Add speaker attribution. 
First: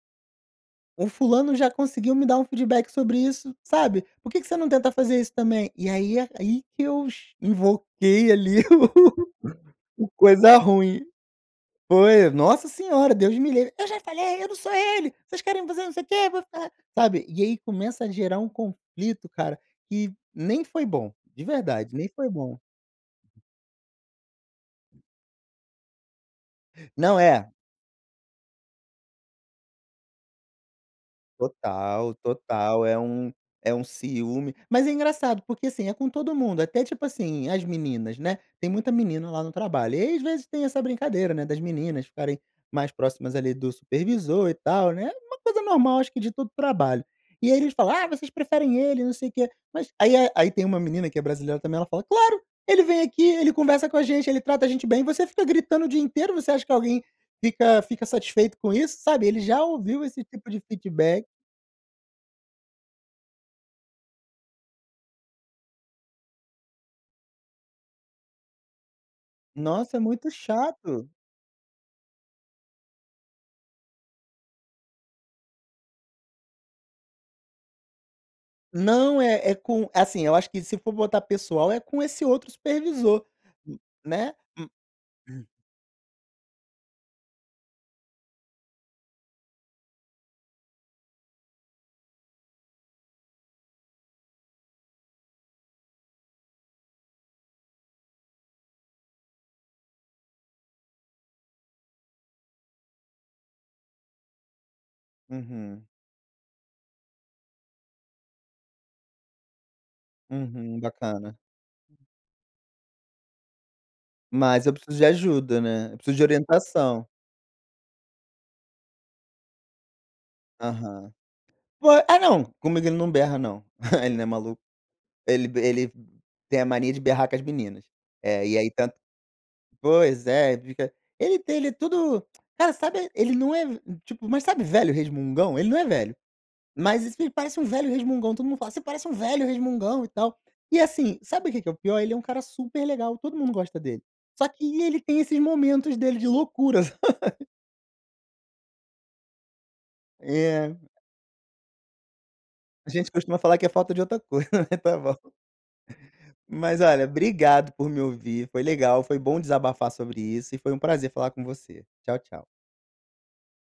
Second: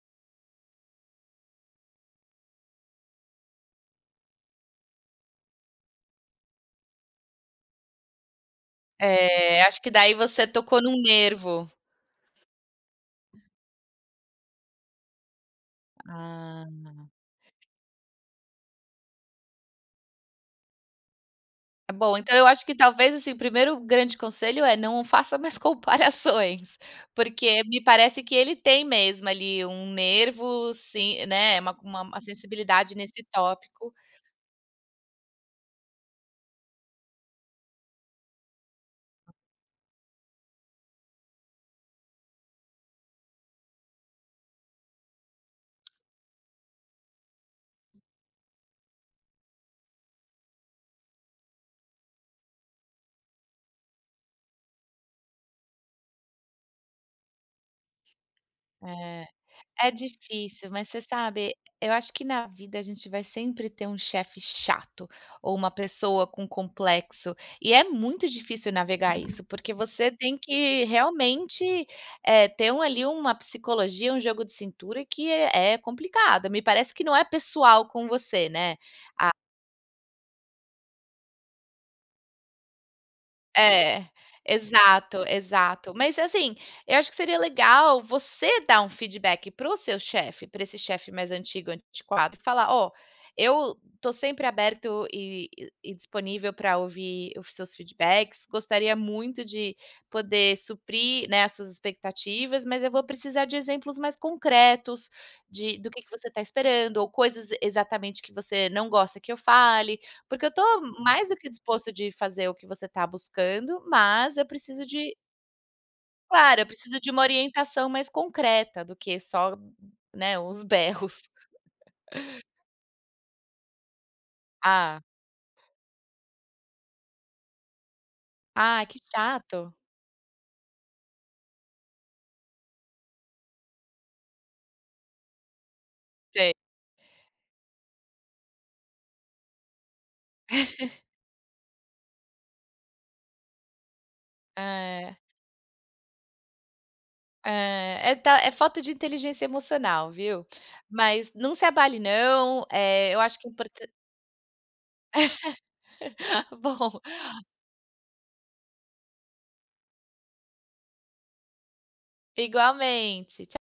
Speaker 1: O fulano já conseguiu me dar um feedback sobre isso, sabe, por que que você não tenta fazer isso também? E aí aí que eu cha invoquei, ali o
Speaker 2: É, acho que
Speaker 1: o o
Speaker 2: daí você
Speaker 1: coisa
Speaker 2: tocou num
Speaker 1: ruim.
Speaker 2: nervo.
Speaker 1: Foi, nossa senhora, Deus me livre! "Eu já falei, eu não sou ele, vocês querem, você não sei o quê, vou
Speaker 2: Ah.
Speaker 1: ficar" sabe. E aí começa a gerar um conflito, cara, que nem foi bom. De verdade, nem
Speaker 2: Bom,
Speaker 1: foi
Speaker 2: então eu
Speaker 1: bom.
Speaker 2: acho que talvez, assim, o primeiro grande conselho é, não faça mais comparações.
Speaker 1: Não, é
Speaker 2: Porque me parece que ele tem mesmo, ali, um nervo se né, uma
Speaker 1: Total,
Speaker 2: uma
Speaker 1: total.
Speaker 2: sensibilidade
Speaker 1: É
Speaker 2: nesse
Speaker 1: um é um
Speaker 2: tópico.
Speaker 1: ciúme. Mas é engraçado porque, assim, é com todo mundo, até tipo, assim, as meninas, né, tem muita menina lá no trabalho, e às vezes tem essa brincadeira, né, das meninas ficarem mais próximas ali do supervisor e tal, né, é uma coisa normal, acho que de todo o trabalho. E aí eles falam: "Ah, vocês preferem ele e não sei o quê". Mas aí é aí tem uma menina, que é brasileira também, ela fala: "Claro, ele vem aqui, ele conversa com a gente, ele trata a gente bem, você fica gritando o dia inteiro. Você acha que alguém fica fica satisfeito com isso?"
Speaker 2: É,
Speaker 1: Sabe, ele já
Speaker 2: é
Speaker 1: ouviu esse tipo de
Speaker 2: difícil, mas você
Speaker 1: feedback
Speaker 2: sabe, eu acho que na vida a gente vai sempre ter um chefe chato ou uma pessoa com complexo, e é muito difícil navegar isso, porque
Speaker 1: Nossa! É
Speaker 2: você
Speaker 1: muito
Speaker 2: tem que
Speaker 1: chato.
Speaker 2: realmente, eh, ter uma ali uma psicologia, um jogo de cintura, que é é complicado. Me parece que não é pessoal com você, né.
Speaker 1: Não,
Speaker 2: A
Speaker 1: é é com assim, eu acho que se for botar pessoal é com esse outro supervisor,
Speaker 2: É,
Speaker 1: né. Hum,
Speaker 2: exato,
Speaker 1: hum.
Speaker 2: exato. Mas, assim, eu acho que seria legal você dar um feedback para o seu chefe para esse chefe mais antigo, antiquado, e falar: "Ó, eu estou sempre aberto e e disponível para ouvir os seus feedbacks. Gostaria muito de poder suprir, né, as suas expectativas, mas eu vou precisar de exemplos mais concretos de
Speaker 1: Uhum.
Speaker 2: do que que você está esperando, ou coisas exatamente que você não gosta que eu fale, porque eu
Speaker 1: Uhum,
Speaker 2: estou mais do
Speaker 1: bacana.
Speaker 2: que disposto de fazer o que você está buscando, mas eu
Speaker 1: Mas eu
Speaker 2: preciso
Speaker 1: preciso de
Speaker 2: de"
Speaker 1: ajuda, né, eu preciso de
Speaker 2: Claro. "Eu preciso
Speaker 1: orientação.
Speaker 2: de uma orientação mais concreta do que só, né, os
Speaker 1: Aham.
Speaker 2: berros".
Speaker 1: Po ah não, comigo ele não berra não. Ele não é maluco.
Speaker 2: Hã.
Speaker 1: Ele ele tem a mania de berrar com as meninas. É, e aí
Speaker 2: Ai,
Speaker 1: tanto
Speaker 2: que chato.
Speaker 1: pois é, ele fica ele tem ele é tudo cara, sabe, ele não é tipo, mas sabe, velho resmungão? Ele não é velho,
Speaker 2: Sei.
Speaker 1: mas isso ele parece um velho resmungão. Todo mundo fala: "Você parece um velho resmungão e tal". E assim, sabe o que que é o pior? Ele é um cara super legal, todo mundo gosta dele. Só que ele
Speaker 2: É.
Speaker 1: tem esses momentos dele de loucuras.
Speaker 2: É, é ta é falta de inteligência emocional, viu.
Speaker 1: É.
Speaker 2: Mas, não se abale, não,
Speaker 1: A
Speaker 2: eh,
Speaker 1: gente
Speaker 2: eu
Speaker 1: costuma
Speaker 2: acho que o
Speaker 1: falar que é
Speaker 2: importan
Speaker 1: falta de outra coisa. Tá bom. Mas
Speaker 2: Bom.
Speaker 1: olha, obrigado por me ouvir, foi legal, foi bom desabafar sobre isso e foi um prazer falar com você. Tchau, tchau.
Speaker 2: Igualmente, tcha